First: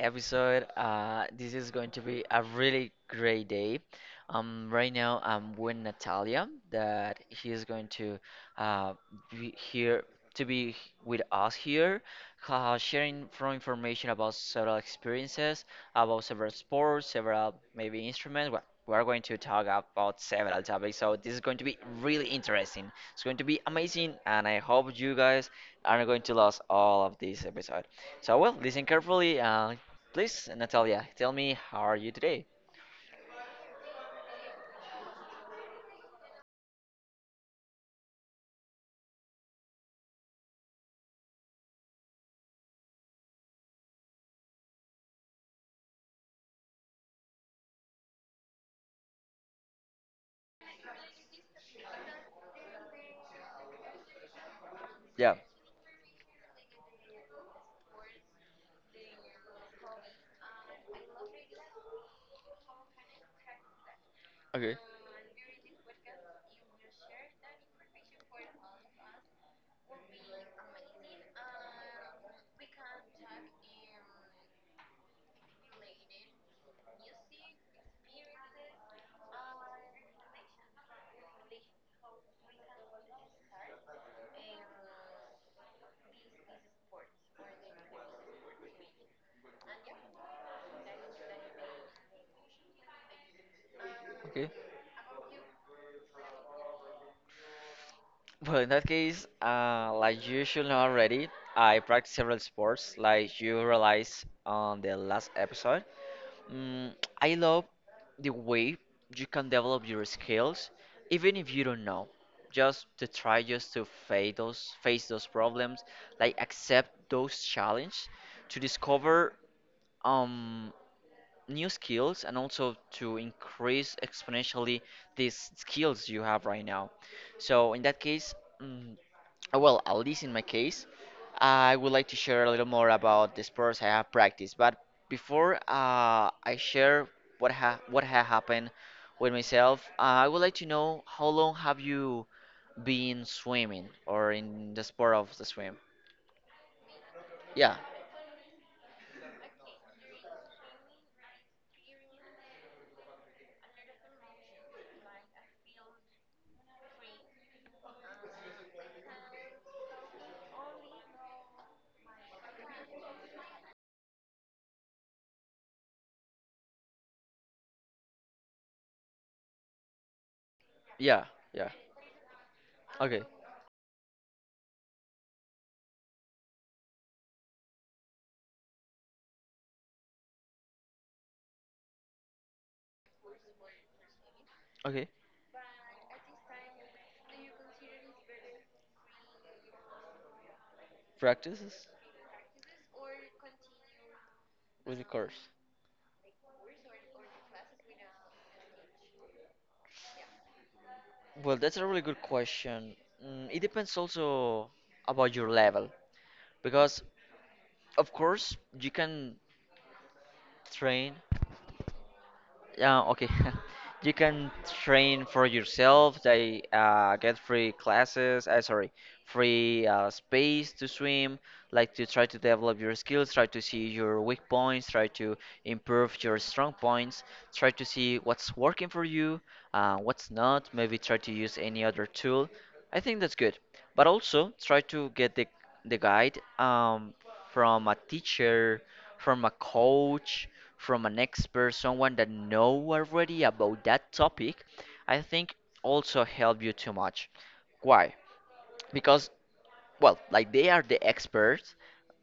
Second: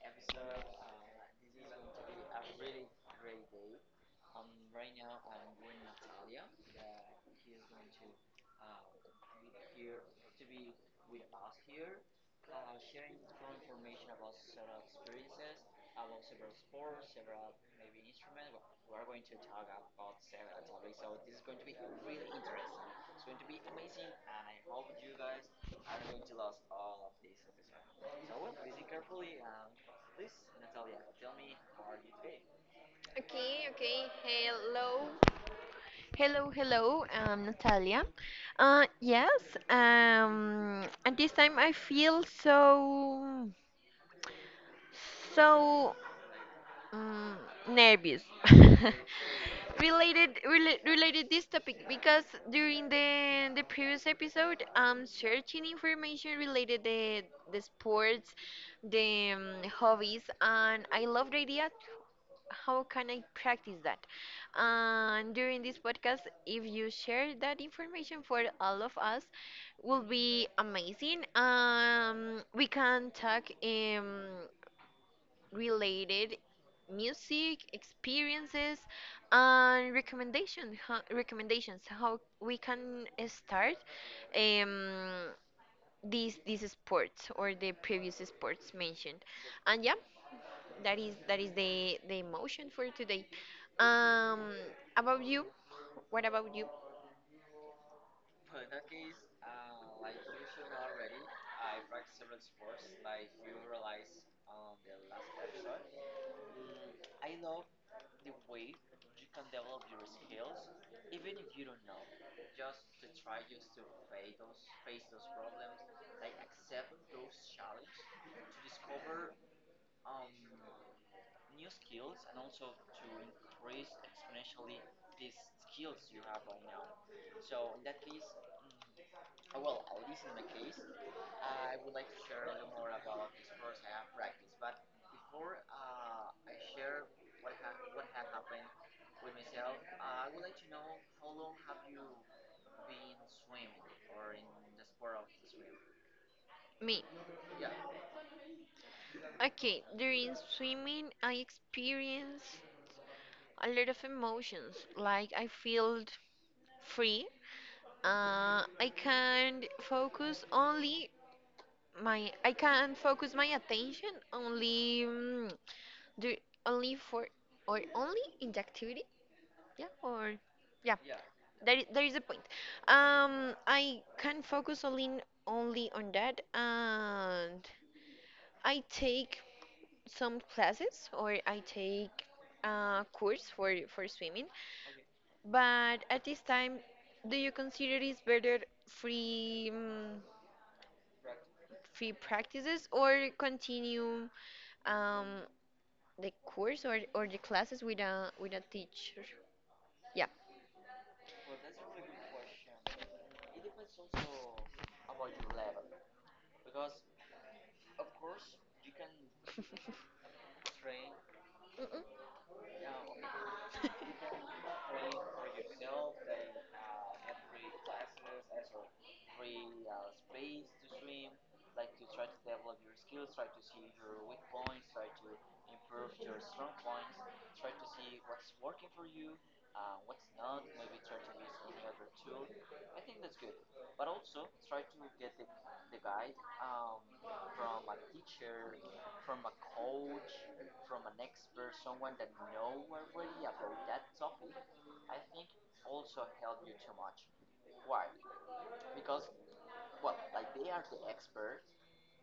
episode. This is going to be a really great day. Right now I'm with Natalia, that she is going to uh, be here to be with us here, sharing from information about several experiences, about several sports, several maybe instruments. Well, we are going to talk about several topics, so this is going to be really interesting. It's going to be amazing, and I hope you guys are going to lose all of this episode. So, well, listen carefully. Please, Natalia, tell me how are you today? Okay, okay. Hello. Hello, hello. I'm Natalia. Yes. At this time I feel so um, nervous. Related this topic because during the previous episode, I'm Yeah. searching information related the sports, the hobbies, and I love the idea. How can I practice that? Okay. And during this podcast, if you share that information for all of us, will be amazing. We can talk related music experiences, and recommendations how we can start um these sports, or the previous sports mentioned. And yeah, that is the emotion for today. um Okay. about you What about you? Well, in that case, like you should know already, I practice several sports, like you realized on the last episode. Mm, I love the way you can develop your skills, even if you don't know. Just to try just to face those problems, like accept those challenges, to discover um new skills and also to increase exponentially these skills you have right now. So in that case, mm, well, at least in my case, I would like to share a little more about the sports I have practiced. But before I share what ha happened with myself, I would like to know how long have you been swimming or in the sport of the swim? Me? Yeah, Okay, during swimming I experienced a lot of emotions, like I feel free. I can focus only my I can focus my attention only. Only for or only in the activity. Yeah. Or yeah. yeah, yeah. There, there is a point. Okay, I can focus only on that, and I take some classes, or I take a course for swimming. okay. But at this time, do you consider it's better, free um, Practices free practices, or continue with the um, course. the course, or the classes with a teacher? Yeah. Well, that's a really good question. Mm, it depends also about your level because, of course, you can train. Mm-mm. Yeah, okay. You can train for yourself. They get free classes, sorry, free space to swim, like to try to develop your skills, try to see your weak points, try to improve your strong points, try to see what's working for you, what's not, maybe try to use any other tool. I think that's good. But also try to get the guide from a teacher, from a coach from an expert, someone that know already about that topic, I think also help you too much. Why? Because well, like they are the experts,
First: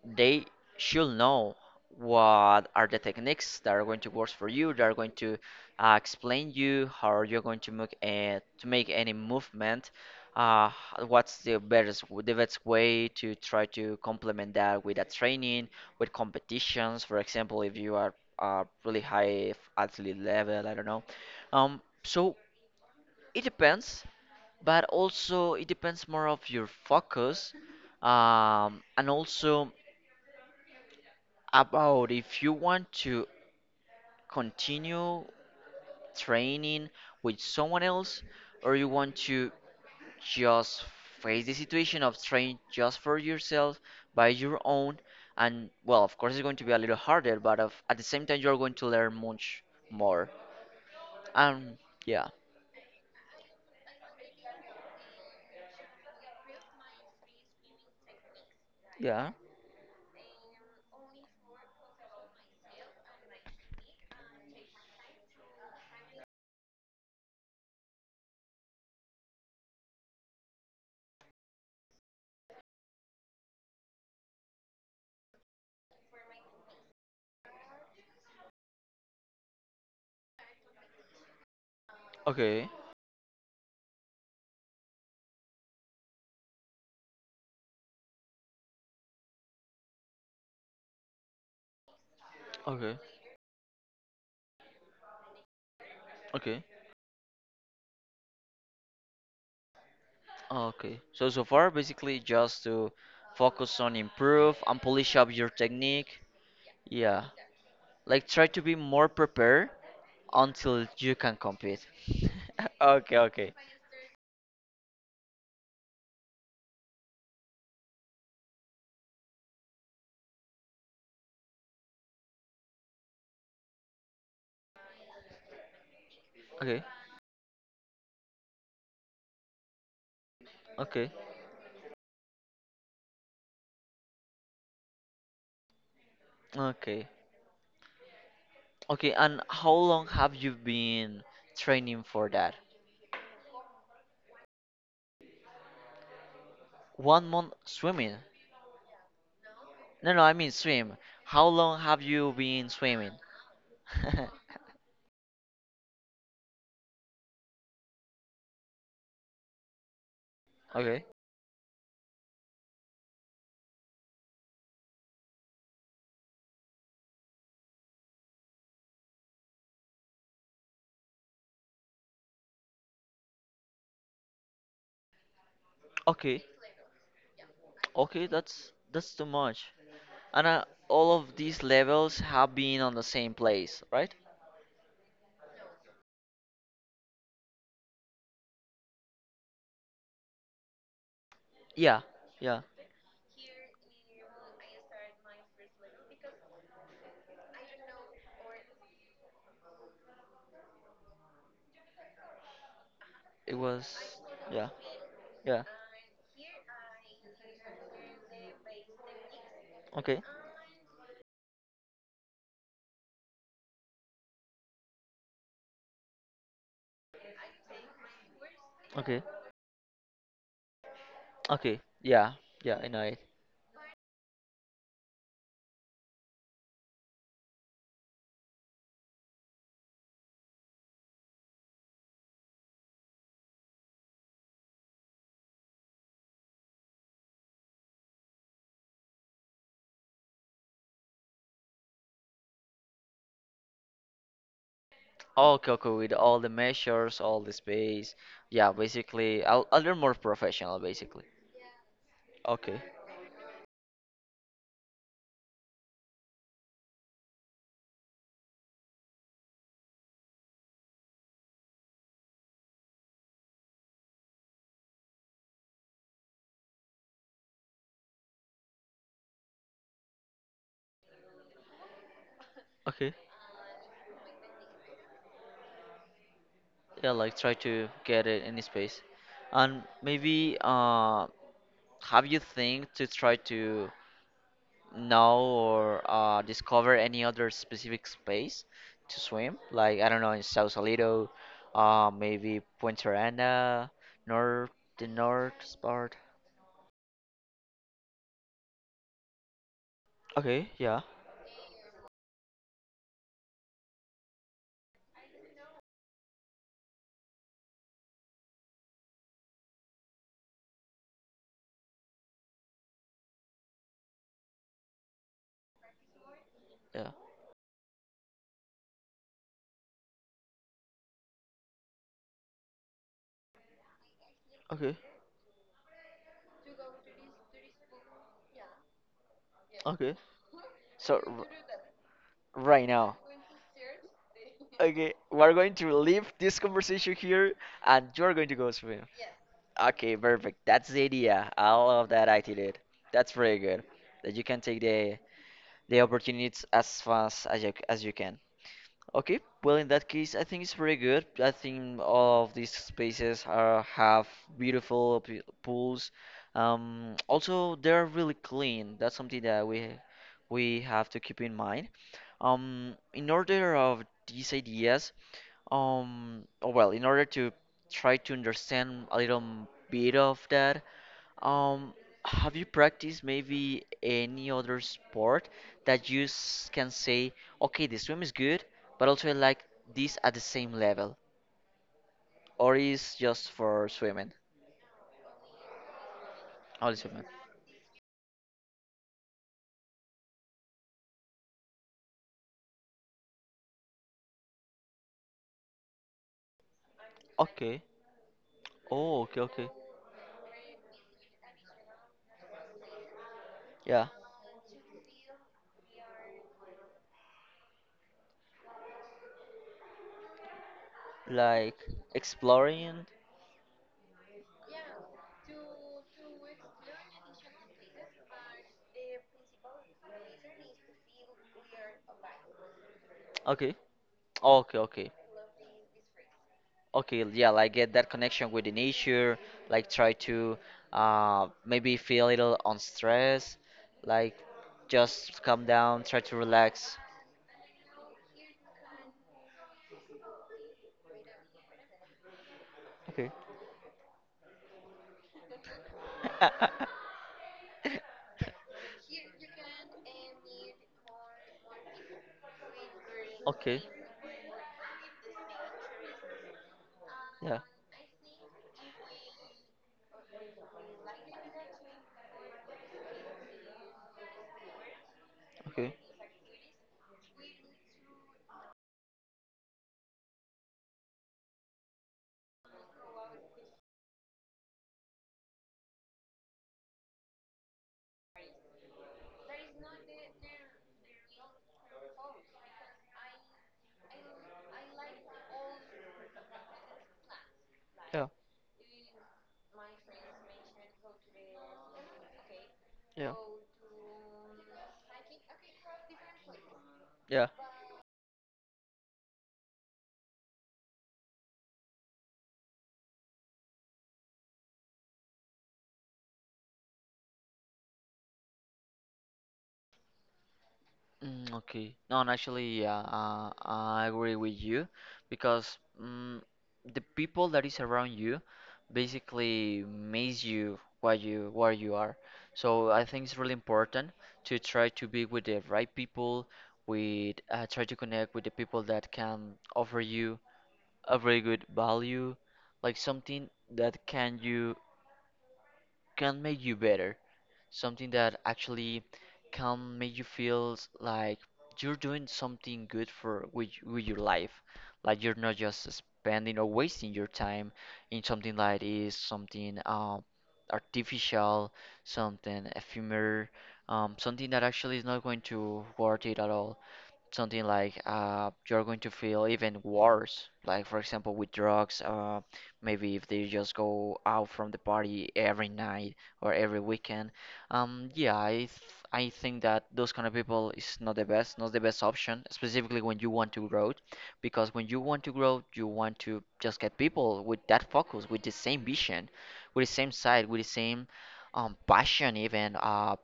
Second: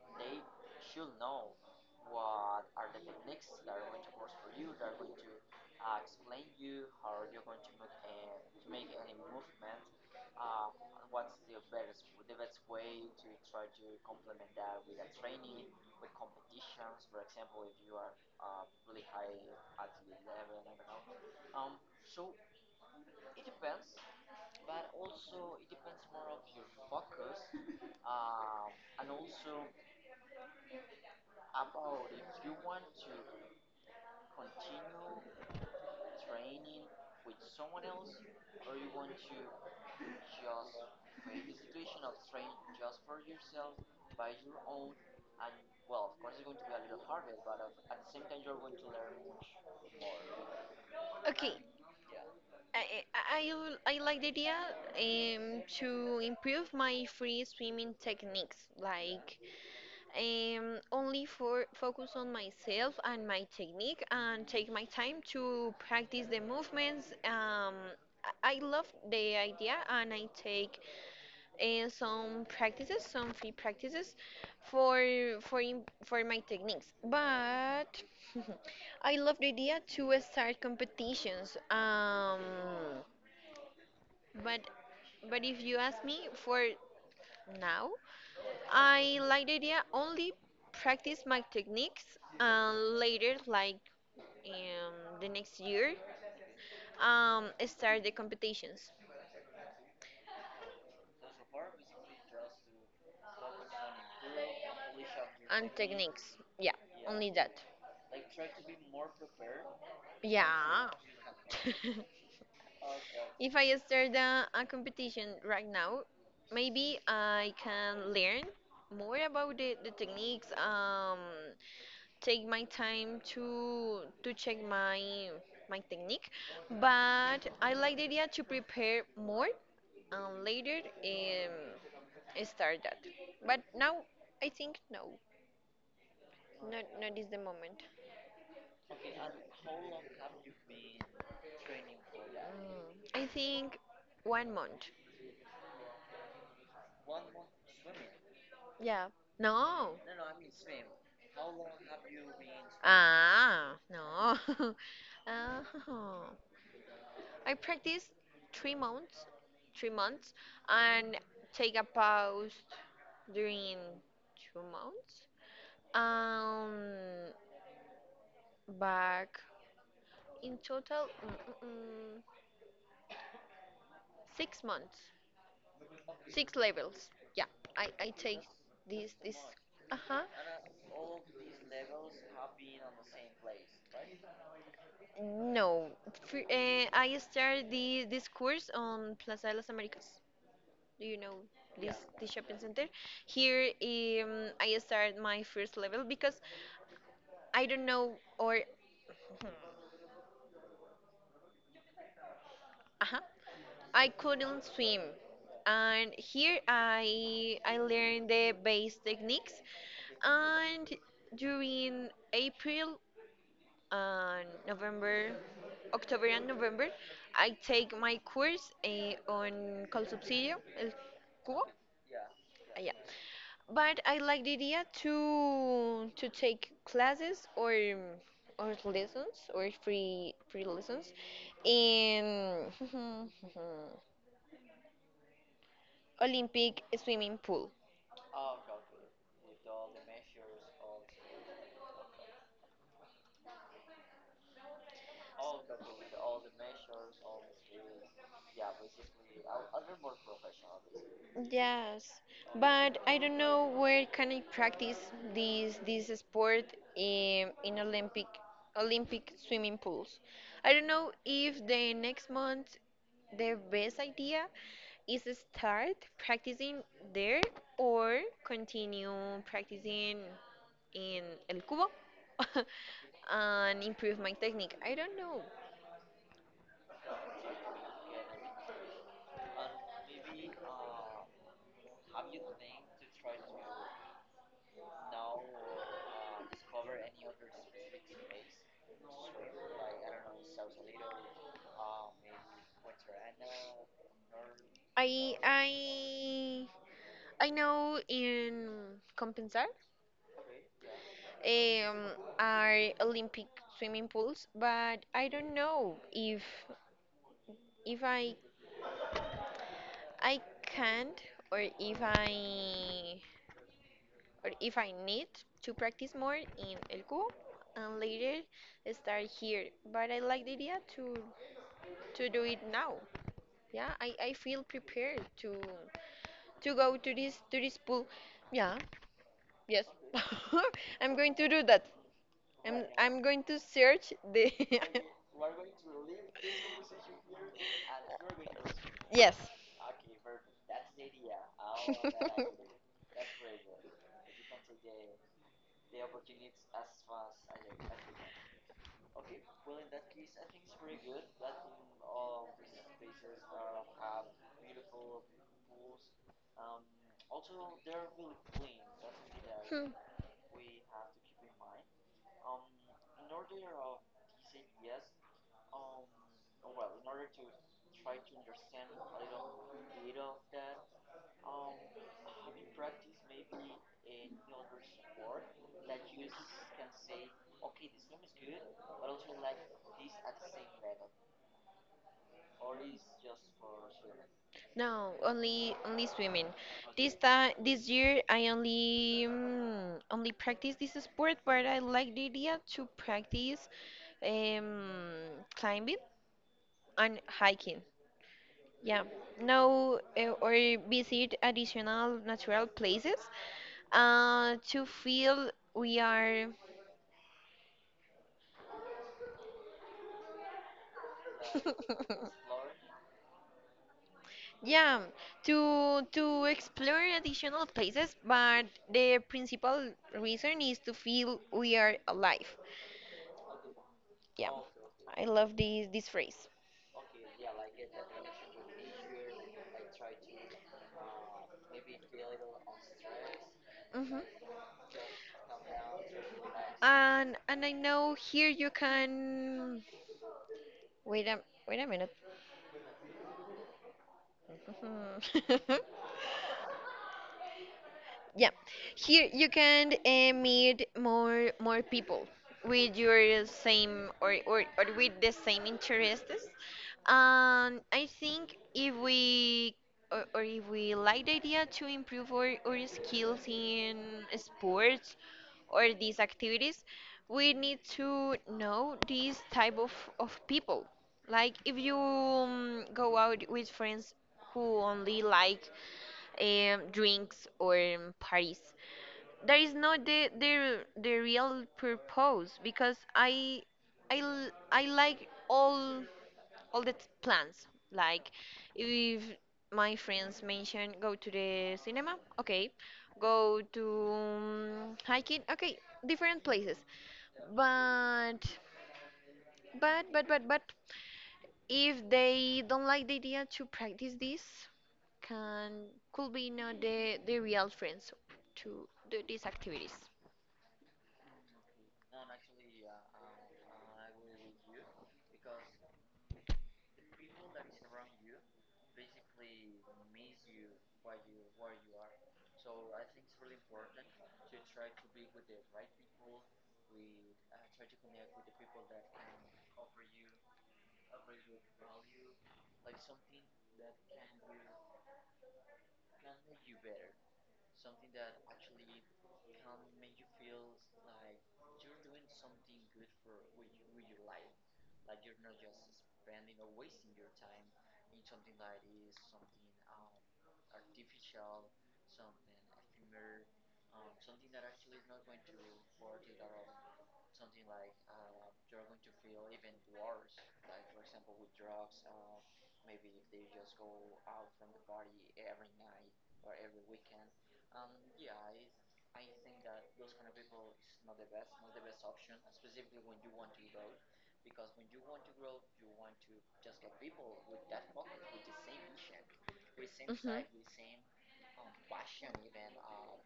they should know what are the techniques that are going to work for you that are going to explain you how you're going to make any movement, uh, what's the best way to try to complement that with a training with competitions, for example, if you are really high athlete level, I don't know. So it depends, but also it depends more of your focus, and also about if you want to continue training with someone else or you want to just face the situation of train just for yourself by your own. And well, of course it's going to be a little harder, but at the same time you're going to learn much more. Okay, um yeah, I I I I like the idea, to improve my free swimming techniques. yeah. Like, only for focus on myself and my technique, and take my time to practice the movements. I love the idea, and I take some free practices for for my techniques. But I love the idea to start competitions. Okay, but but if you ask me for now, I like the idea only practice my techniques and okay, later, like, the next year, okay, start the competitions. okay, so so far basically just to focus on improve and polish up your And technique. techniques. Yeah, Yeah, only that. like try to be more prepared until Yeah. you can compete. Okay, okay, If I start a competition right now, maybe I can learn more about the techniques. Take my time to check my technique, okay, but I like the idea to prepare more and later, okay, start that. But now I think no, not okay, not is the moment. okay. And how long have you been training for that? I think 1 month. 1 month swimming? Yeah. No. No, no, I mean swim. How long have you been swimming? Ah, no. Oh. I practice three months, three months, Okay, and take a pause during 2 months. Um, back in total, 6 months, okay, six levels. Yeah, I okay. take That's this. too much. Uh huh. And all of these levels have been on the same place, right? No, I started this course on Plaza de las Américas. Do you know this Yeah, this shopping yeah. center? Here, I started my first level, because I don't know, or. Uh-huh. It was. I couldn't Yeah, swim. yeah. And here I learned the base techniques, Okay, and during April and November, October and November, I take my course, okay, on Col Subsidio, El Cubo. Okay. Yeah, yeah. I Yeah. know it. But I like the idea to take classes, or lessons, or free lessons in Olympic swimming pool. All Coco with all the measures, all the space. Yeah, basically, I'll learn more professional, basically. Yes, Okay. but I don't know where can I practice this sport, in Olympic swimming pools. I don't know if the next month the best idea is to start practicing there, or continue practicing in El Cubo Okay. and improve my technique. I don't know. Yeah, like try to get it in space. And maybe have you think to try to know or discover any other specific space to swim? Like, I don't know, in Sausalito, maybe Punta Arena, north, the I north part. I I know in Compensar Okay. Yeah. um, are Olympic swimming pools, but I don't know if if I I can't, or if I or if I need to practice more in El Yeah. Cubo, and later start here. But I like the idea to do it now. Yeah, I feel Okay. prepared to go to this pool. Yeah, yes. Okay. I'm So, going to do that. I'm right now. I'm going to search the. Okay, we're going to leave this conversation here and you're going to go swim. Yes. Okay, perfect. That's the idea. I love that I did it. That's very good. That you can take the opportunities as fast as you can. Okay, well in that case, I think it's very good. I think all of these spaces are have beautiful pools. Also they're really clean. That's something that we Hmm. we have to keep in mind. In order of these ideas, oh, well, in order to try to understand a little bit of that, um, have you practiced maybe any other sport that you can say, okay, the swim is good, but also I like this at the same level, or is just for swimming? No, only swimming. Only This swimming. time, this year, I only only practice this sport, but I like the idea to practice, um, climbing and hiking. Okay. Yeah, Oh, okay, okay. no, or visit additional natural places, Yeah, to feel we are. like exploring. Yeah, to explore additional places, but the principal reason is to feel we are alive. Okay. Yeah, Okay, okay. I love this phrase. Okay, yeah, like get that connection with the nature, like try to maybe feel a little on stress, like Hmm. just calm down, try to relax. And I know, here you can wait a wait a minute. Okay. Mhm. Yeah, here you can meet more people with your Okay. same, or with the same interests. Yeah. And I think, if we, like the idea to improve our skills in sports or Okay. these activities, we need to know these type of people. Like, if you go out with friends who only like drinks, or parties, that is not the real purpose, because I like all plans. Yeah. Like, if my friends mention go to the cinema, okay, Yeah. go to hiking, okay, different places. Yeah. But, but but but but if they don't like the idea to practice this, can could be not the real friends to do these activities. Mm, okay. No, and actually, yeah, I agree with you because mm the people that is around you basically makes you what you where you are. So I think it's really important to try to be with the right people, with try to connect with the people that can offer you a very good value, like something that can you can make you better. Something that actually can make you feel like you're doing something good with your life. Like you're not just spending or wasting your time in something like is something artificial, something ephemeral, something that actually is not going to worth it at all, something like you're going to feel even worse. Like for example, with drugs, maybe if they just go out from the party every night or every weekend. Yeah, I think that those kind of people is not the best, not the best option, specifically when you want to grow, because when you want to grow, you want to just get people with that focus, with the same vision, with the same side, with the same passion, even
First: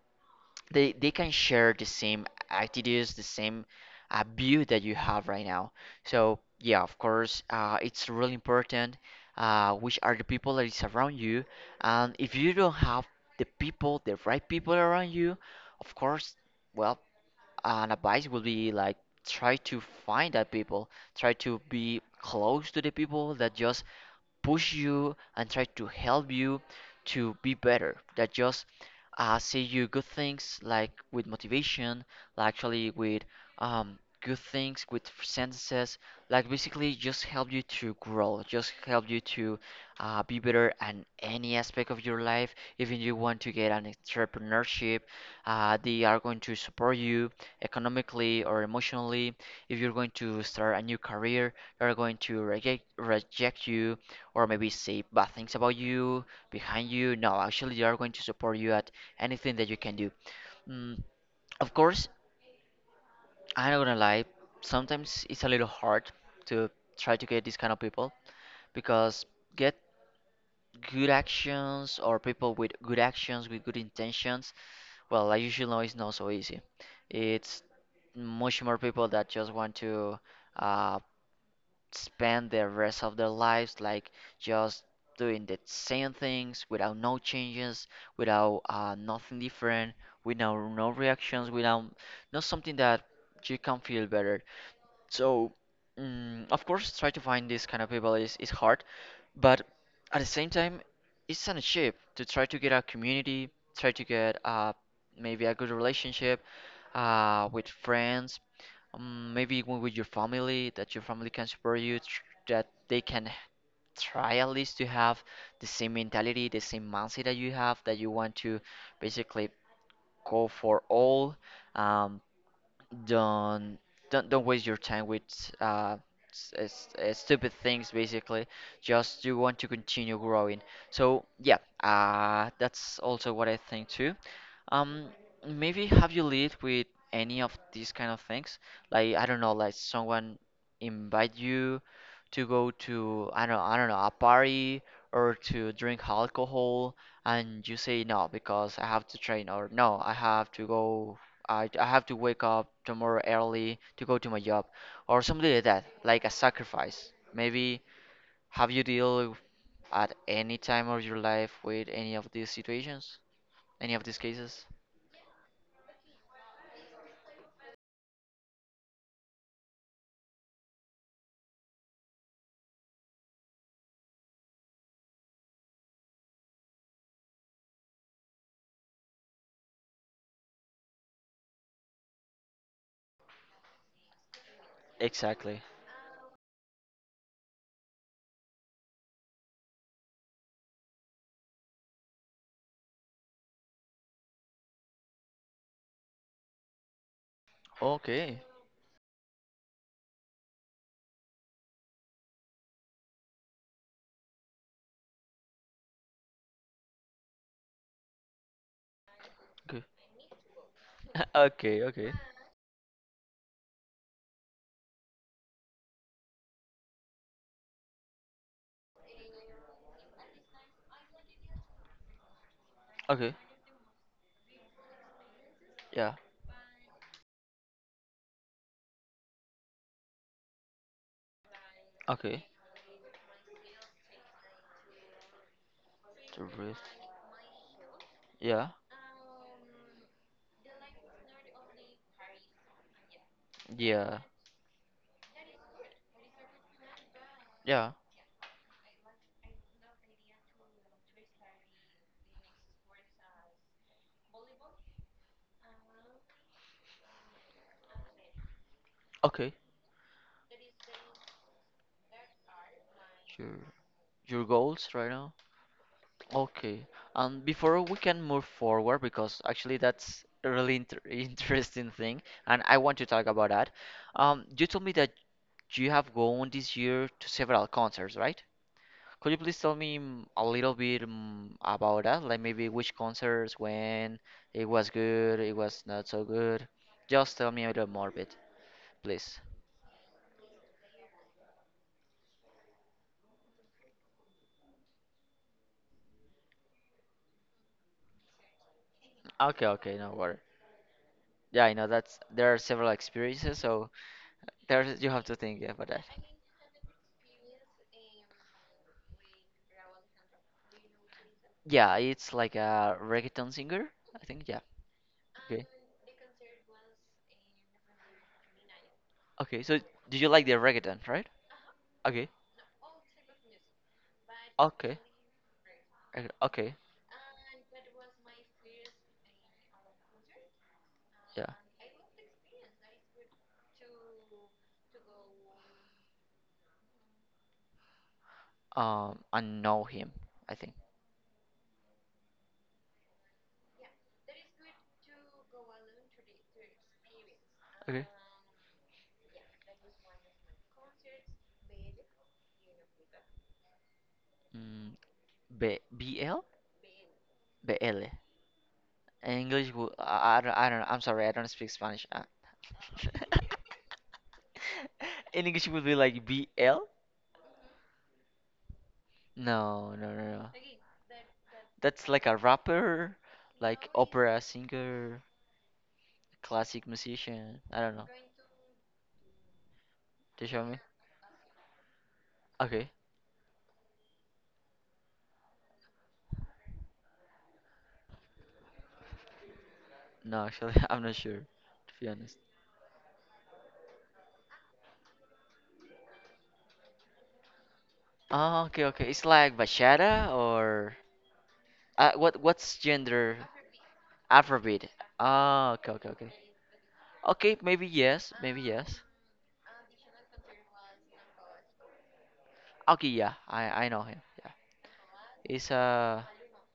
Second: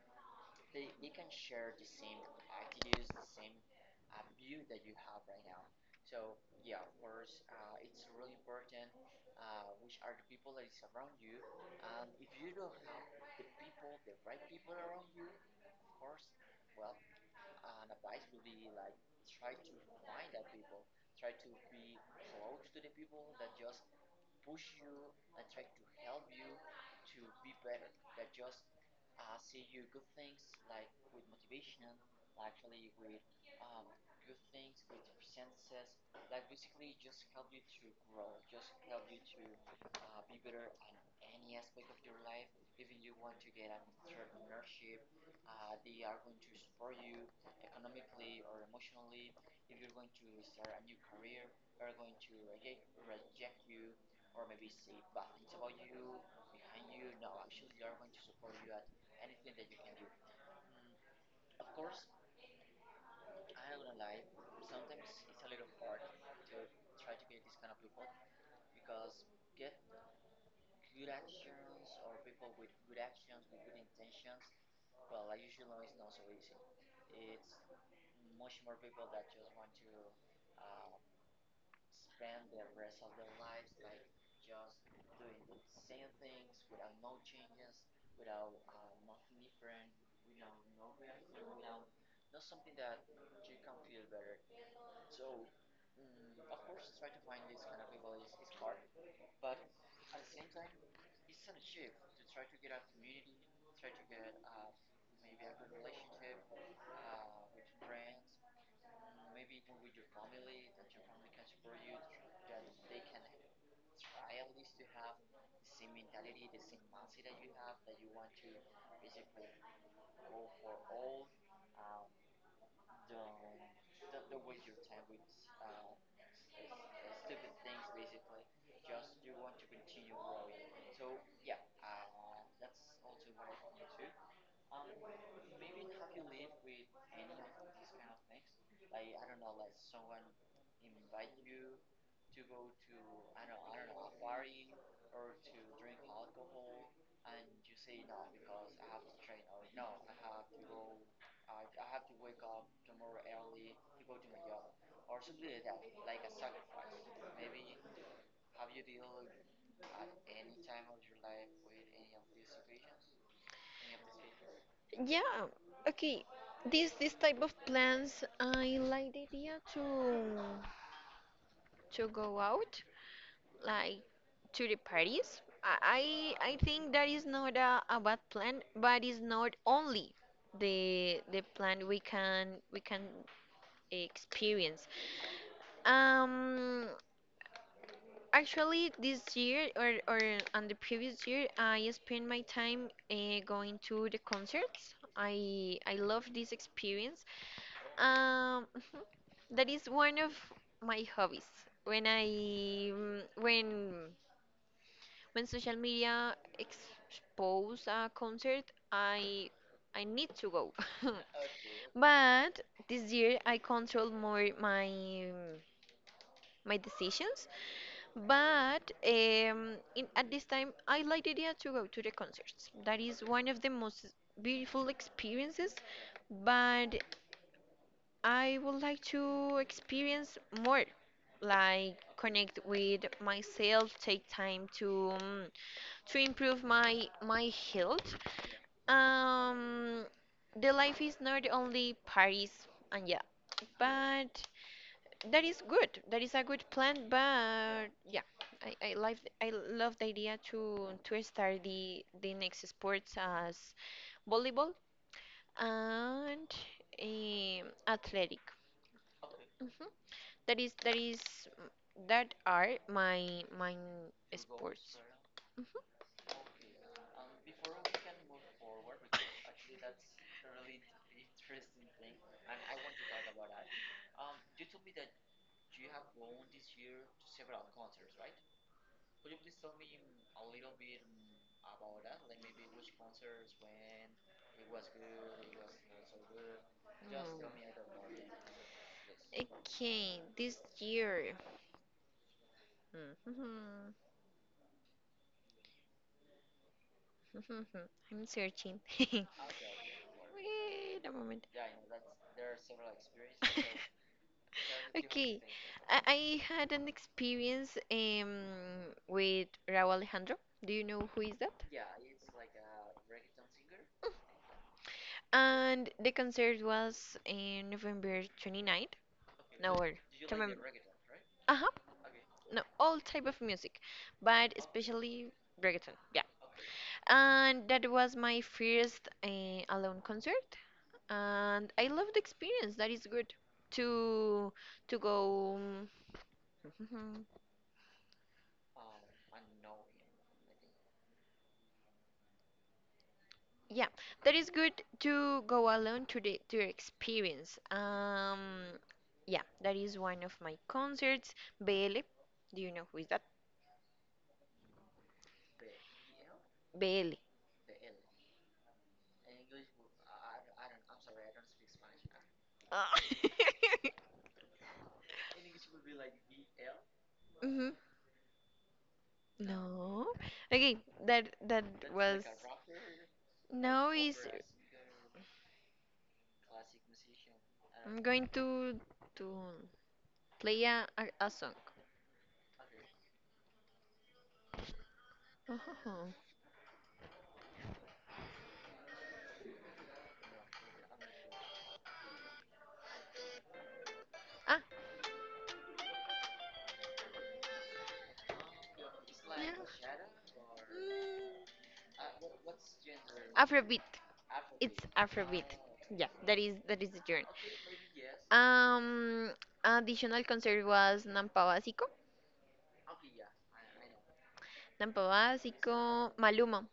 they can share the same attitudes, the same view that you have right now. So yeah, of course, it's really important which are the people that is around you, and if you don't have the people, the right people around you, of course, well, an advice would be like try to find that people, try to be close to the people that just push you and try to help you to be better, that just say you good things like with motivation, like actually with good things with sentences, like basically just help you to grow, just help you to be better in any aspect of your life, even you want to get an entrepreneurship, they are going to support you economically or emotionally. If you're going to start a new career, are going to reject you or maybe say bad things about you behind you. No, actually they are going to support you at anything that you can do. Mm, of course, I'm not gonna lie, sometimes it's a little hard to try to get these kind of people, because get good actions or people with good actions with good intentions, well, I usually know it's not so easy. It's much more people that just want to uh, spend the rest of their lives like just doing the same things without no changes, without nothing different, without no reactions, without not something that you can feel better. So, mm, of course, try to find these kind of people is hard, but at the same time, it's an achieve to try to get a community, try to get maybe a good relationship with friends, maybe when with your family, that your family can support you, that they can try at least to have the same mentality, the same mindset that you have, that you want to basically go for all. Um, don't don't waste your time with uh, stupid things. Basically, just you want to continue growing. So yeah, that's also what I think too. Um, maybe have you lived with any of these kind of things? Like I don't know, like someone invite you to go to I don't know a party or to drink alcohol, and you say no because I have to train, or no I have to go, I have to wake up tomorrow early to go to my job or something like that, like a sacrifice. Maybe have you deal at any time of your life with any of these situations, any of these cases? Yeah, okay. This type of plans, I like the idea to go out, like to the parties. I think that is not a bad plan, but it's not only the plan we can experience. Exactly. Um, actually, this year, or on the previous year, I spent my time, going to the concerts. I love this experience. Okay. Um, that is one of my hobbies. When I mm, when social media expose a concert, I Okay. I need to go. Okay, okay. But this year I control more my decisions. But, at this time, I like the idea to go to the concerts. That is Okay. one of the most beautiful experiences. Yeah. But I would like to experience more, like, Okay. connect with myself, take time to To improve breathe. my health. Yeah. Um, the life is not only parties and, yeah, Yeah. but that is good. That is a good plan. Yeah. But yeah, I I like I love the idea to start the next sports, as volleyball and, athletic. Okay. Mm-hmm. That is that is that are my Your my your goals sports. right now. Mhm. Okay. And before we can move forward, because actually that's a really inter interesting thing, and I want to talk about that. You told me that you have gone this year to several concerts, right? Could you please tell me a little bit about that? Like maybe which concerts, when, it was good, it was not so good. Just tell me a little more bit, please. Okay, this year. Mhm. I'm searching. Okay, okay, no worry. Wait a moment. Yeah, I know that's there are several experiences, so there's you have to Okay, think about I, that. I had an experience with Raúl Alejandro. Do you know who is that? Yeah, it's like a reggaeton singer, I think. Yeah. Okay. And the concert was in November twenty ninth. Okay, No, so or do you like the remember. reggaeton, right? Uh-huh. Okay. No, all type of music, but Okay. especially reggaeton. Yeah. Okay. And that was my first alone concert, Yeah. and I loved the experience. That is good to to go. um, I know him, I think. yeah, that is good to go alone to experience. Okay. Yeah, that is one of my concerts. BL. Do you know who is that? Mm, B BL? BL. BL. In English, I don't, I don't know. I'm sorry, I don't speak Spanish. In English, it would be like BL? Hmm. No, No. no, no, no. Okay, that That's was. like a rapper, like Now is. opera singer, classic musician. I don't I'm know. going to Do you show play me? a song. Okay. Oh. No, actually, I'm not sure, to be honest. Ah, Oh, okay, okay. It's like yeah. bachata or Mm, what? What's gender? Afrobeat. Afrobeat. It's Afrobeat. Oh, okay, okay, Yeah, okay. that is the genre. Okay, maybe yes, maybe yes. Um, additional concert was Nampa Básico. Okay, yeah, I know him. Yeah, Nampa it's Básico, Maluma.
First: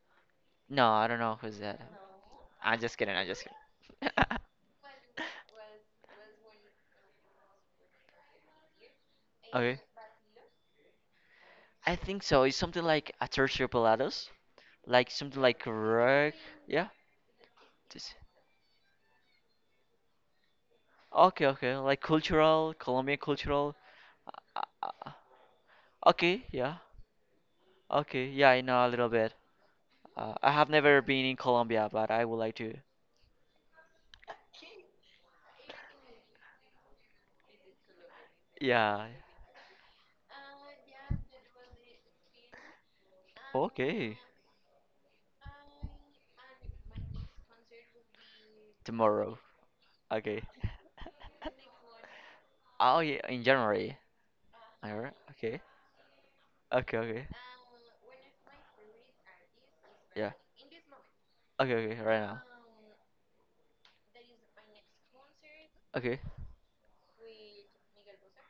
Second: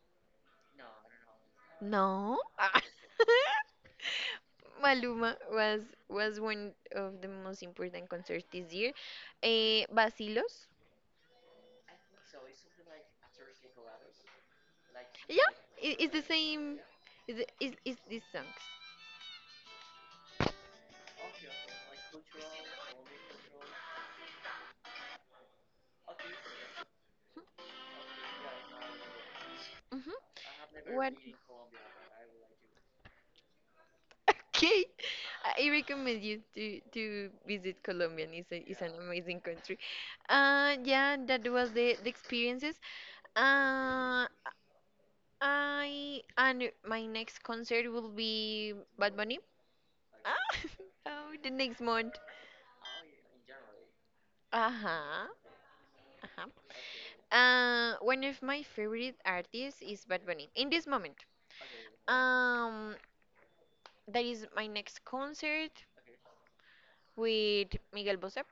no, I don't know who's that. No. I'm Ah. just kidding. I'm just kidding. Maluma was one of the most important concerts this year. okay, Basilos. I think so. It's something like a tertio pelados, like something Yeah, like it's the rock. same. Yeah. It's This. these songs. Okay, okay, like cultural, Colombian cultural. Uh, uh, okay, yeah. Okay, yeah, I know a little bit. I have Mm-hmm. never What? been in Colombia, but I would like to. Okay, I recommend you to visit Colombia. And it's an Yeah. amazing country. Yeah, that was the experiences. Okay. Uh, I and my next concert will be Bad Bunny. Tomorrow. Ah. Okay. Oh, the next month. Oh yeah, in January. Alright. Uh-huh, Okay. uh-huh. Okay. Okay. One of my favorite artists is Bad Yeah. Bunny. In this moment. Okay. Okay. Right now. Um, That is my next concert, Okay. with Miguel Bosé.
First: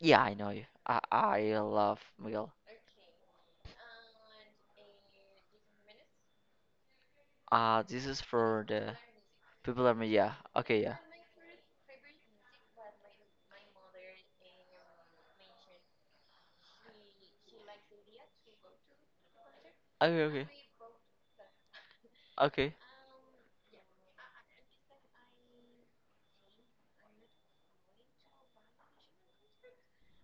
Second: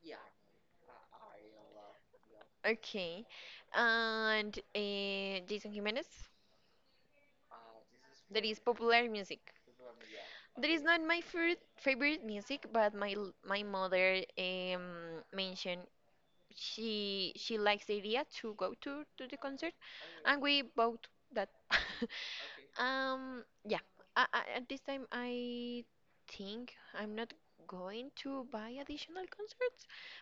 Yeah, I know you. I love Miguel. Okay. And Jason Jimenez. This is That is for the popular music. people that me. Yeah. That Okay. is Yeah. not my favorite favorite music, but my mother mentioned she likes the idea to go to the concert, and Okay. we bought that. Okay. Okay. Yeah. At this time, I think I'm not going to buy additional concerts,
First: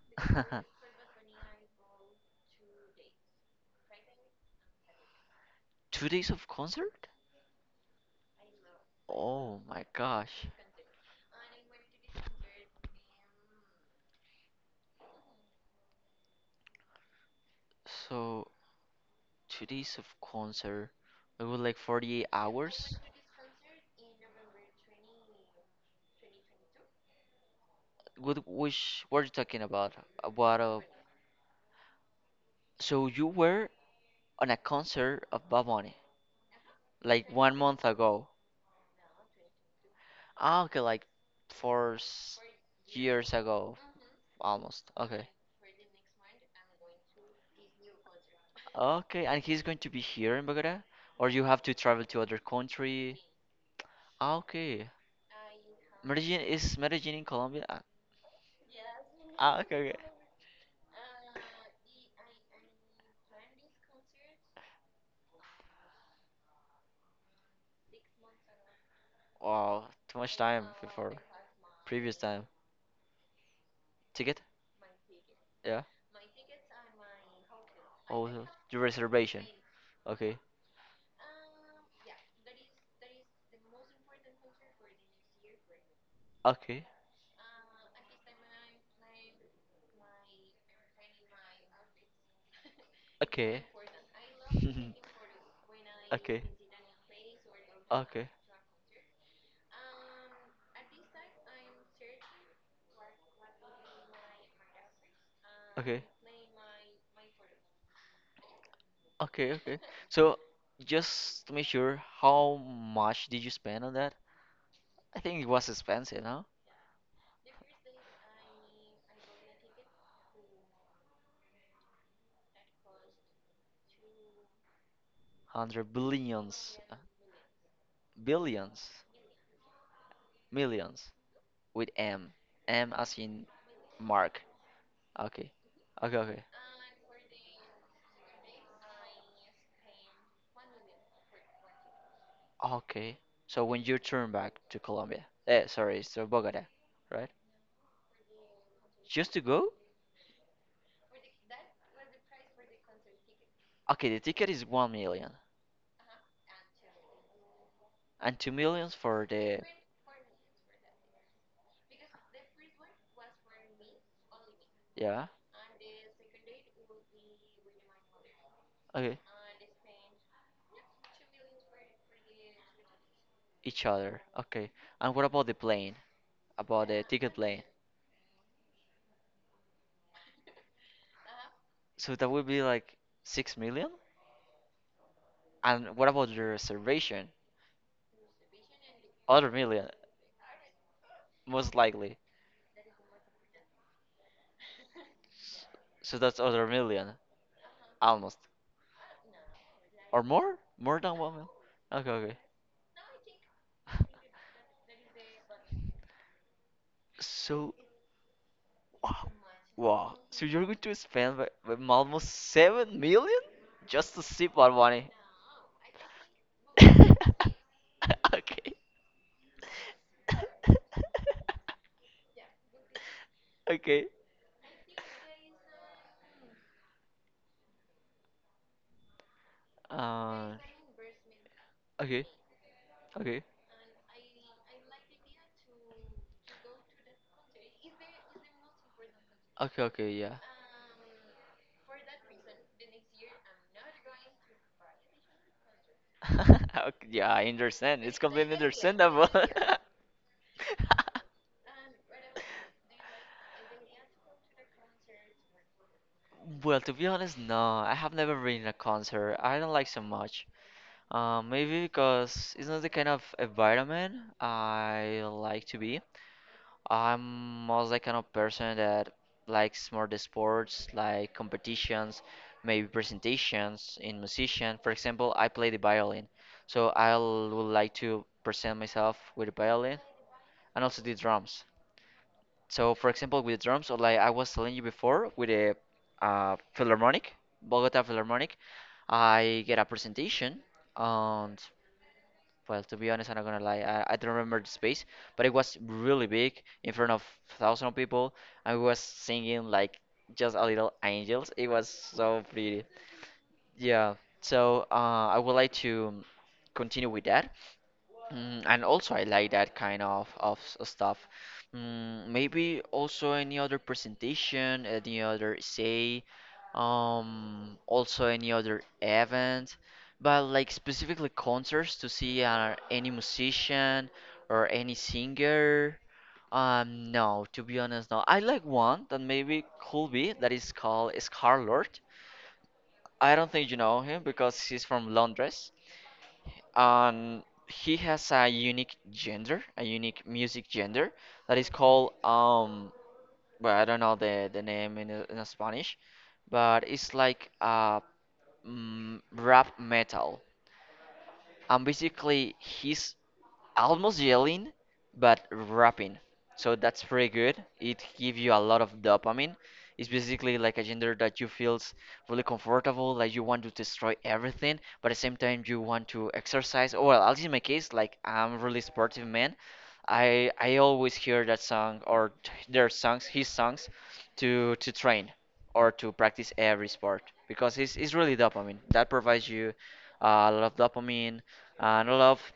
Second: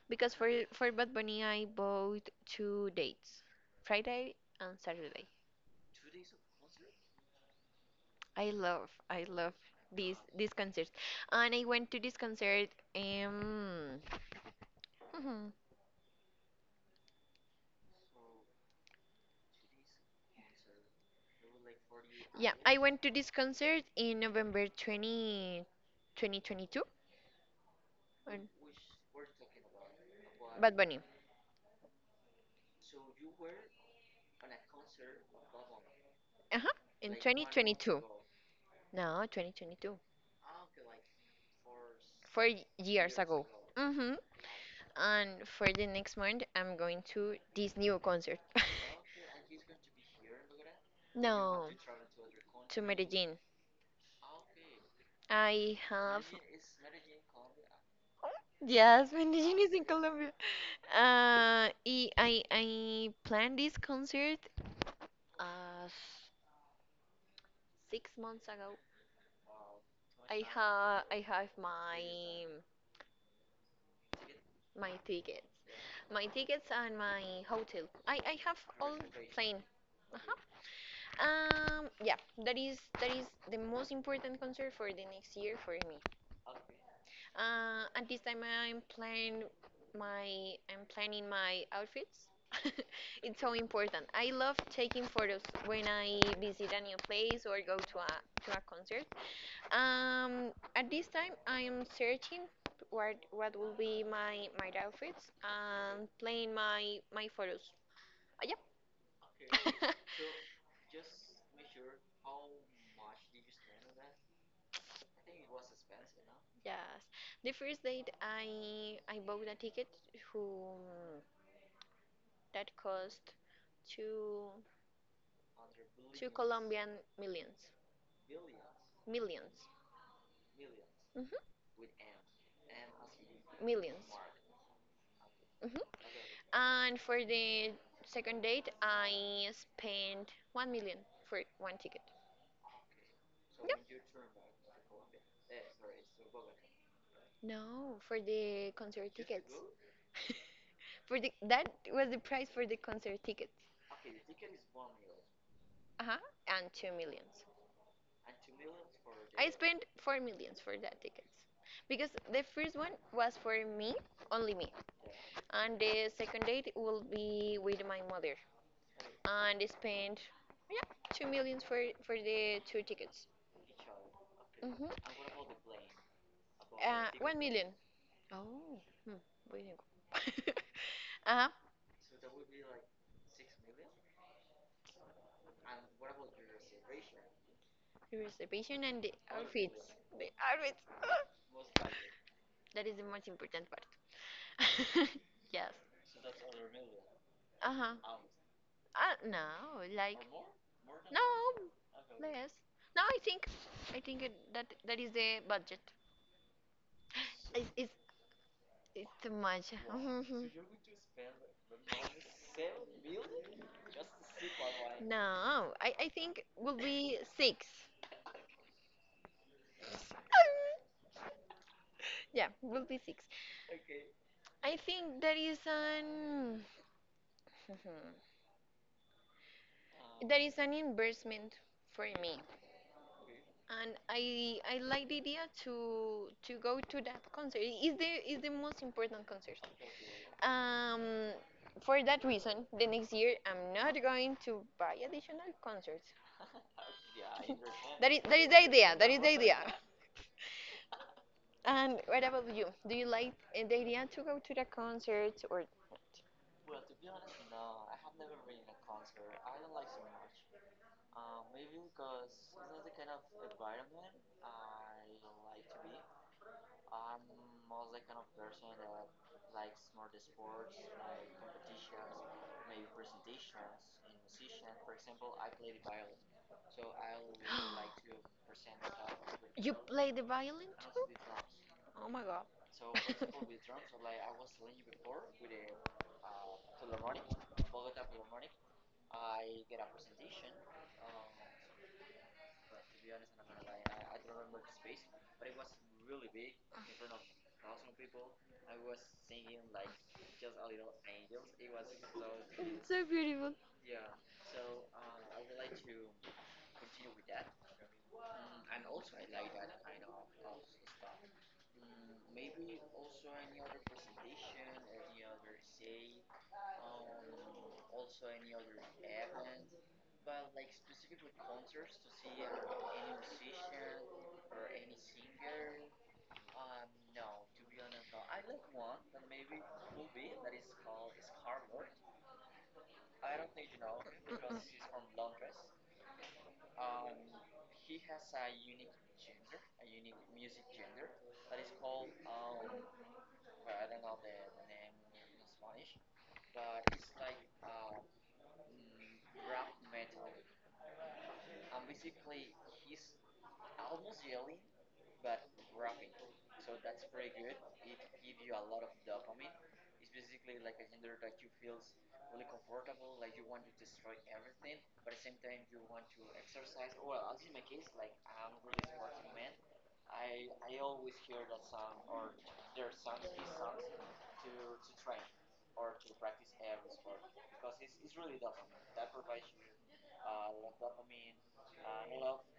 because for Bad Bunny, I bought two dates, Friday and Saturday. Two days of concert? I love Oh my these gosh. these concerts, and I went to this concert. Um, mhm. So two days of concert. It was like 48 Yeah, I hours. went to this concert in November twenty twenty twenty two, What 2022. which what are you talking about? About Bad Bunny. so you were on a concert of Bad Bunny Uh huh. In like one month 2022. ago. No, 2022. Ah, okay, like four s- 4 years years ago. ago hmm almost. Okay. And for the next month, I'm going to this new concert. Okay, and he's going to be here in Bogota? Or you have No, to travel to other to country? Medellin. Ah, okay. I have. Medellin is Medellin in Colombia? Ah, Yes, Medellin ah, is okay, in okay. Colombia. I planned this concert, uh, 6 months ago. Wow, too much I time have before I have previous my time. Ticket? my tickets, Yeah. And my hotel. I Oh, have your all reservation. plane. Okay. Yeah, that is the most important concert for the next year for me. Okay. At this time, I'm planning my outfits. It's so Okay. important. I love taking photos when I Okay. visit a new place, or go to a Okay. to a concert. At this time I am searching what will be my outfits, Okay. and planning my photos. Uh, Okay, okay. yeah. So just to make sure, how much did you spend on that? I think it was expensive, huh? Yes, the first date I bought a ticket, who that cost two Hundred two billions, Colombian millions billions, millions. millions Mm-hmm. with M, M as in Mark. Okay, Mm-hmm. okay, okay, And for the second date I spent 1 million for one ticket. okay. So when Yeah. you turn back to Colombia, eh, sorry, so Bogota, right? No, for the concert Just to tickets. go? for the that was the price for the concert tickets. Okay, the ticket is 1 million. Uh huh. And two millions. And two millions for I the spent four millions for that tickets, because the first one was for me, only me, yeah, and the second date will be with my mother, okay, and I spent, yeah, two millions for the two tickets. each other. Okay. Hmm. And what about the plane? About the ticket one plane? million. Oh, hmm. Where did it go? uh-huh. So that would be like 6 million? And what about the reservation? The reservation and the Other million, outfits. The outfits. most likely. That is the most important part. yes. So that's other million, Uh huh. almost. No, like. Or more? More than No, 1 million? Okay, okay. less. No, I think, that that is the budget. It's So, it's, it's too wow. much. Wow. So you're going to spend like almost 7 million Mhm. just to sip on money? No, I think will be six. Okay. Yeah, will be six. Okay. I think that is an, that is Uh, an investment for okay. me, Okay. and I like the idea to go to that concert. Is the most important concert. Okay. Okay. Yeah. Um, for that reason, the next year I'm not going to buy additional concerts. Okay, yeah, I understand. that It's is that is completely the idea. That is understandable. the idea. And what about you? Do you like the idea to go to the concerts, or? Well, to be honest, no. I have never been in a concert. I don't like so much. Maybe because it's not the kind of environment I like to be. I'm most the kind of person that likes more the sports, like competitions, maybe presentations in musician. For example, I play the violin, so I would like to present myself with the You violin play the violin and also too? the drums. Oh my God. So, for example, with the drums, or like I was telling you before, with the Philharmonic, Bogota Philharmonic, I get a presentation. And. Well, to be honest, I'm not gonna lie. I don't remember the space, but it was really big in front of thousands of people. I was singing like just a little angels. It was so pretty. It's so beautiful. Yeah. So I would like to continue with that. Mm, and also I like that kind of stuff. Mm, maybe also any other presentation, any other essay, also any other event, but like specifically concerts to see any musician or any singer. No, to be honest, no. I like one that maybe could be that is called Scarlord. I don't think you know him because he's from Mm-mm. Londres and he has a unique gender, a unique music gender that is called. Well, I don't know the name in Spanish, but it's like rap metal. And basically, his almost yelling but rapping, so that's pretty good. It gives you a lot of dopamine. It's basically like a gender that you feels really comfortable, like you want to destroy everything, but at the same time you want to exercise, or well, at least in my case, like I'm really sportive man. I always hear that song or t- their songs his songs to train or to practice every sport, because it's really dopamine that provides you a lot of dopamine and a lot of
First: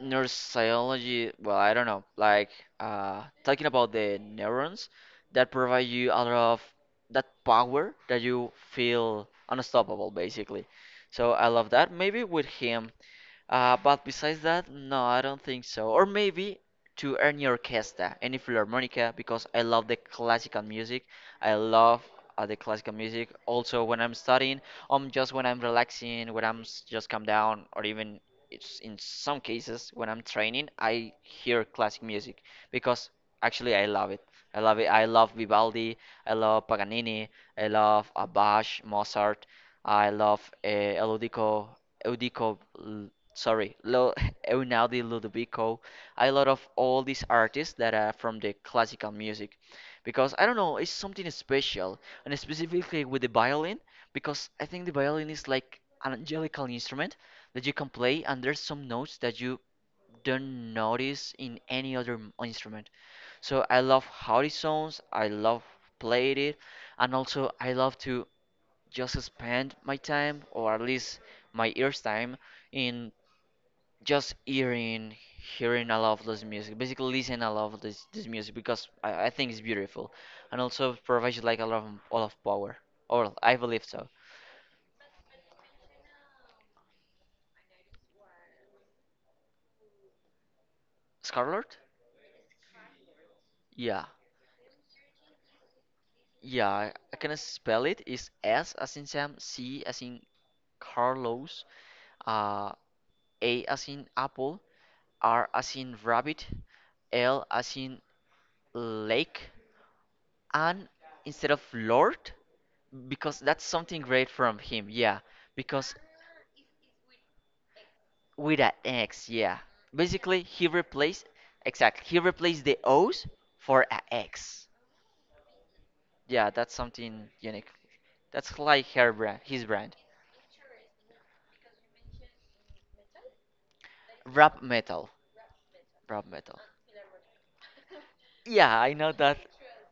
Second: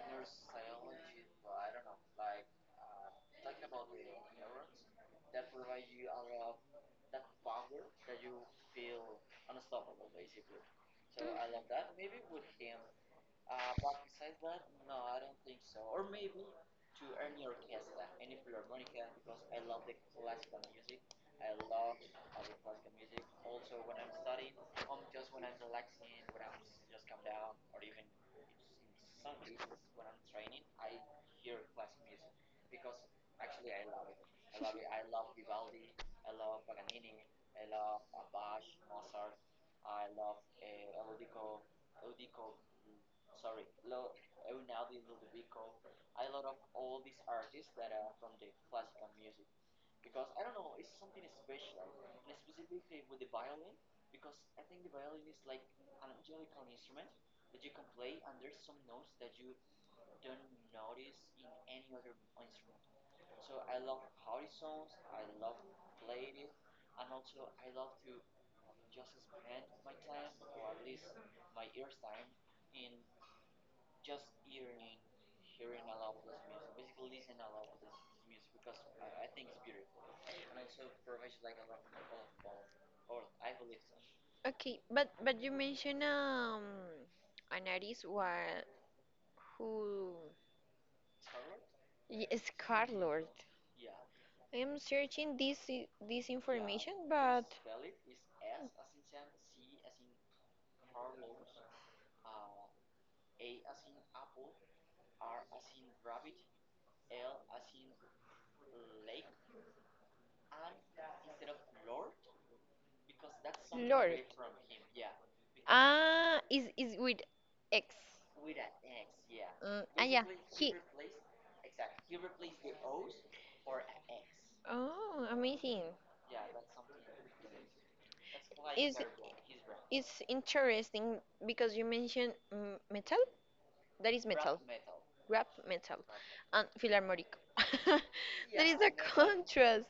Neurosciology, well, I don't know, like talking about the neurons that provide you a lot of that power, that you feel unstoppable, basically. So I love that. Maybe with him, but besides that, no, I don't think so. Or maybe to any orchestra, any philharmonica, because I love the classical music. I love the classical music. Also, when I'm studying, just when I'm relaxing, when just calm down, or even it's in some cases when I'm training, I hear classic music because actually I love it. I love it. I love Vivaldi. I love Paganini. I love Bach, Mozart. I love Eludico, Eudico sorry, Einaudi Ludovico. I love of all these artists that are from the classical music because I don't know, it's something special, and specifically with the violin because I think the violin is like an angelical instrument that you can play, and there's some notes that you don't notice in any other instrument. So I love how it sounds, I love played it, and also I love to just spend my time, or at least my ears time in just hearing a lot of this music, basically listen a lot of this music because I think it's beautiful, and also provides you like a lot of all of power, or I believe so. Okay, but you mentioned an artist, who. Scarlet, Yes, Scarlord. yeah. I am searching this Yeah, information, I can but. spell it. Is S as in Sam, C as in Carlos, uh A as in apple, R as in rabbit, L as in lake, and instead of Lord, because that's something Lord. great from him. Yeah, because Ah, is with X. with an X, yeah. Mm, ah, yeah. Basically, he He. replaced exactly he replaced the O's for a X. Oh, amazing. Yeah, that's something unique. That's like Is her brand, his brand. It's interesting, because you mentioned metal. That is Rap metal. metal, rap metal. And philharmonic. That Yeah, is I a know that. contrast,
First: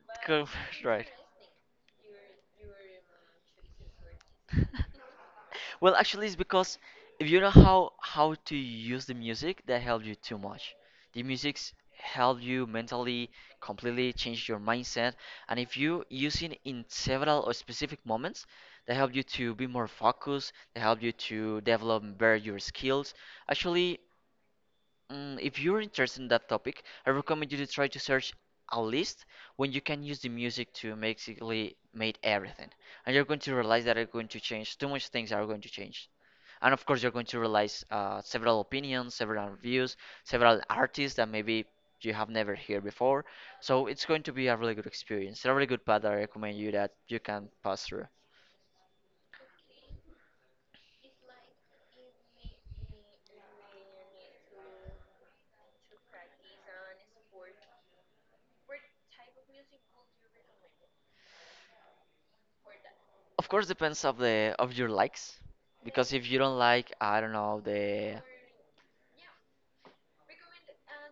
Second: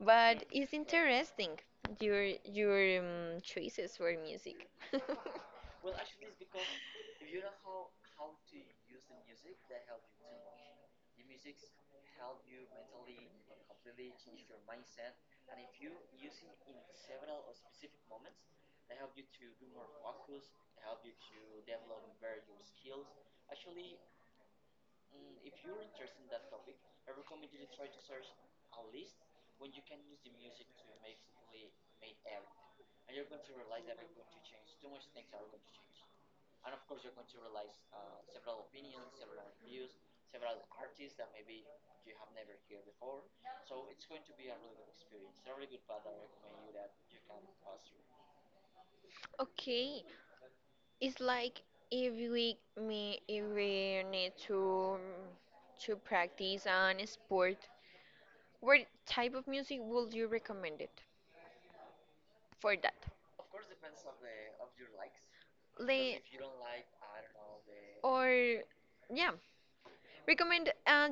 but it's right. interesting, your choices for music. Well, actually, it's because if you know how to use the music, that helps you too much. The music's help you mentally completely change your mindset, and if you use it in several or specific moments, they help you to be more focused. They help you to develop better your skills. Actually, Mm, if you're interested in that topic, I recommend you to try to search a list when you can use the music to basically make everything. And you're going to realize that are going to change. Too much things are going to change. And of course, you're going to realize several opinions, several reviews, several artists that maybe you have never heard before. So it's going to be a really good experience, a really good path that I recommend you that you can pass through. Okay, it's like, if we need to practice an sport, what type of music would you recommend it for that? Of course, depends of the of your likes, Le because if you don't like, I don't know, the Or yeah, recommend a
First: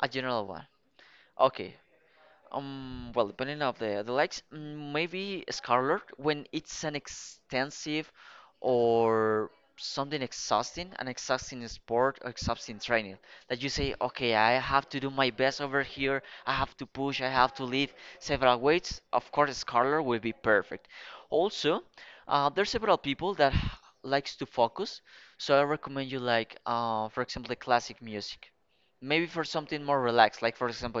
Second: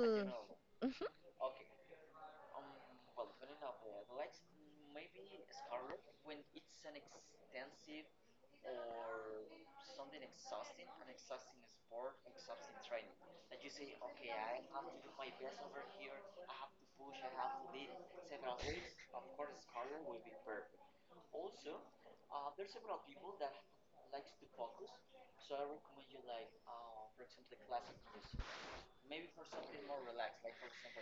A general one. general. Okay, well, depending of the likes, maybe Scarlet when it's an extensive or something exhausting, an exhausting sport or exhausting training that you say, okay, I have to do my best over here. I have to push. I have to lift several weights. Of course, Scarlet will be perfect. Also, there's several people likes to focus, so I recommend you like, for example, the classic music. Maybe for something more relaxed, like for example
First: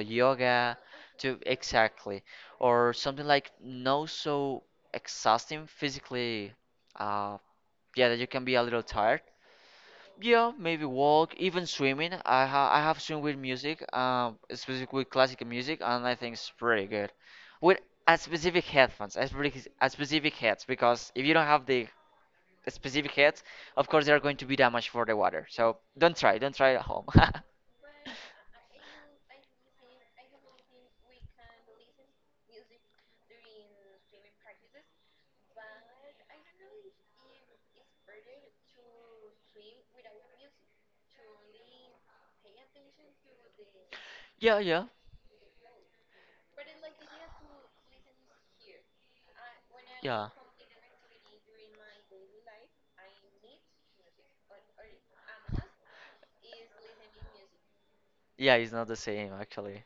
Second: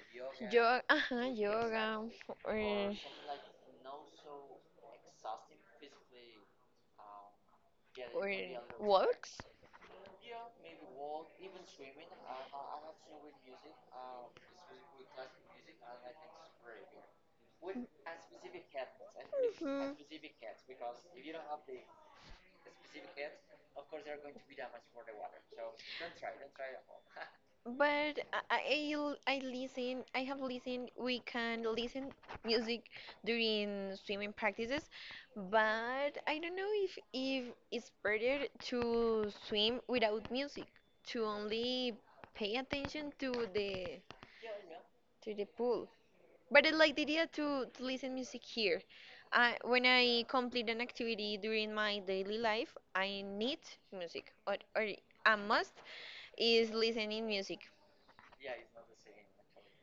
Yoga, yoga, ajá, to yoga, exactly or or something like no so exhausting physically uh yeah, that you or can be a little tired. walks. Yeah, maybe walk, even swimming. I have swim with music, specifically with classical music, and I think it's pretty good with a specific headphones, a Mhm. specific heads, because if you don't have the specific heads, of course they are going to be damaged for the water, so don't try at home. But I listen. I have listened. We can listen music during swimming practices, but I don't know if it's better to swim without music, to only pay attention to the yeah to the pool. But I like the idea to listen music here. When I yeah complete an activity during my daily life, I need music, or a must is listening music. Yeah, it's not the same actually.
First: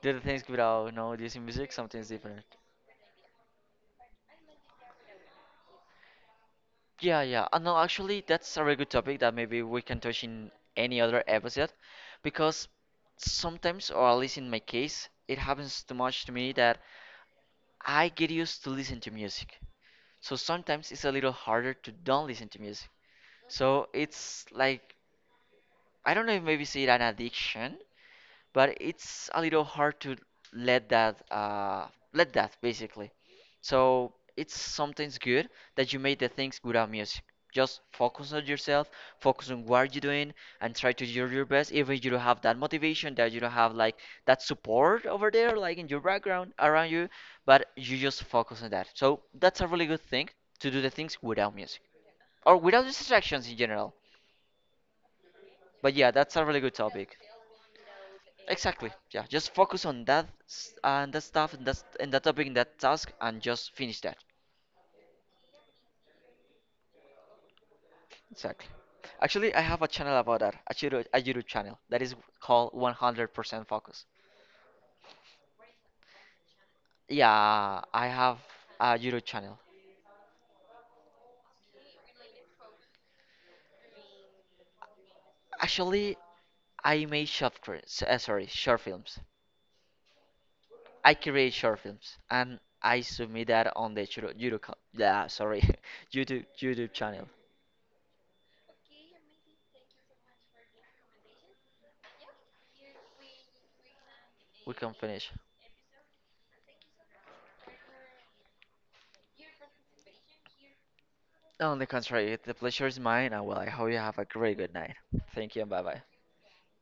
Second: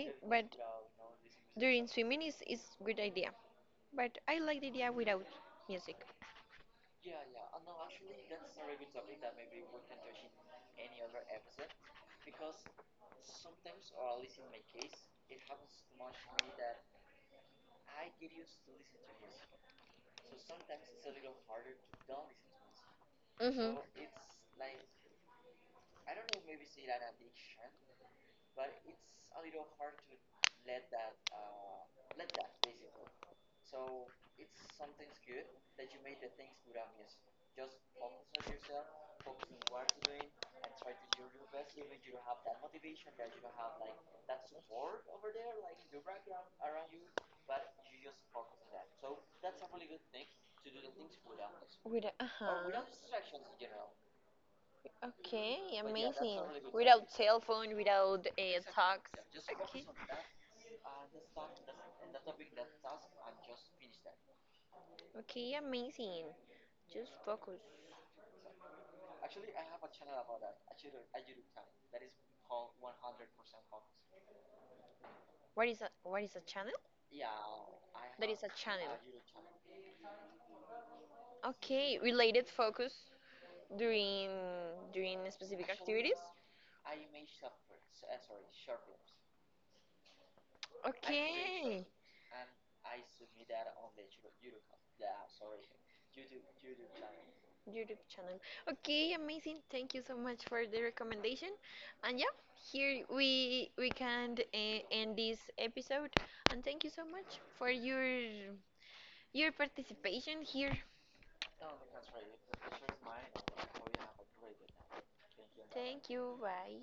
The other things but without no this in music, during something's swimming is different. Good idea. But I like the idea without music. Yeah, yeah. No, actually, that's a very good topic that maybe we can touch in any other episode, because sometimes, or at least in my case, it happens too much to me that I get used to listen to music. So sometimes it's a little harder to don't listen to music. Mhm. So it's like I don't know if maybe say it an addiction, but it's a little hard to let that uh let that basically. So it's sometimes good that you made the things without music, just focus on yourself, focus on what you're doing, and try to do your best, even you don't have that motivation, that you don't have like that support over there, like in your background around you, but you just focus on that. So that's a really good thing to do the things without music With or Uh-huh. without distractions in general, Okay, but yeah, that's amazing. a really good Without topic. cell phone, without Exactly. talks. Yeah, just Okay. focus on and that stuff and and that topic and that task, and just finish that. Okay, amazing. Just focus. Exactly. Actually, I have a channel about that. A YouTube channel that is called 100% Focus. What is a channel? Yeah, I That have is a channel. a YouTube channel. Okay, related focus during during specific Actually, activities. I make short films. Sorry, short films. I create short Okay. films and I submit that on the YouTube, yeah, sorry, YouTube channel. YouTube channel. Okay, amazing. Thank you so much for the recommendation. And yeah, here we can We can end finish. this episode. And thank you so much for your participation here. On the contrary, the pleasure is mine, and well, I hope you have a great good night. Thank you and bye bye. Thank you. Bye.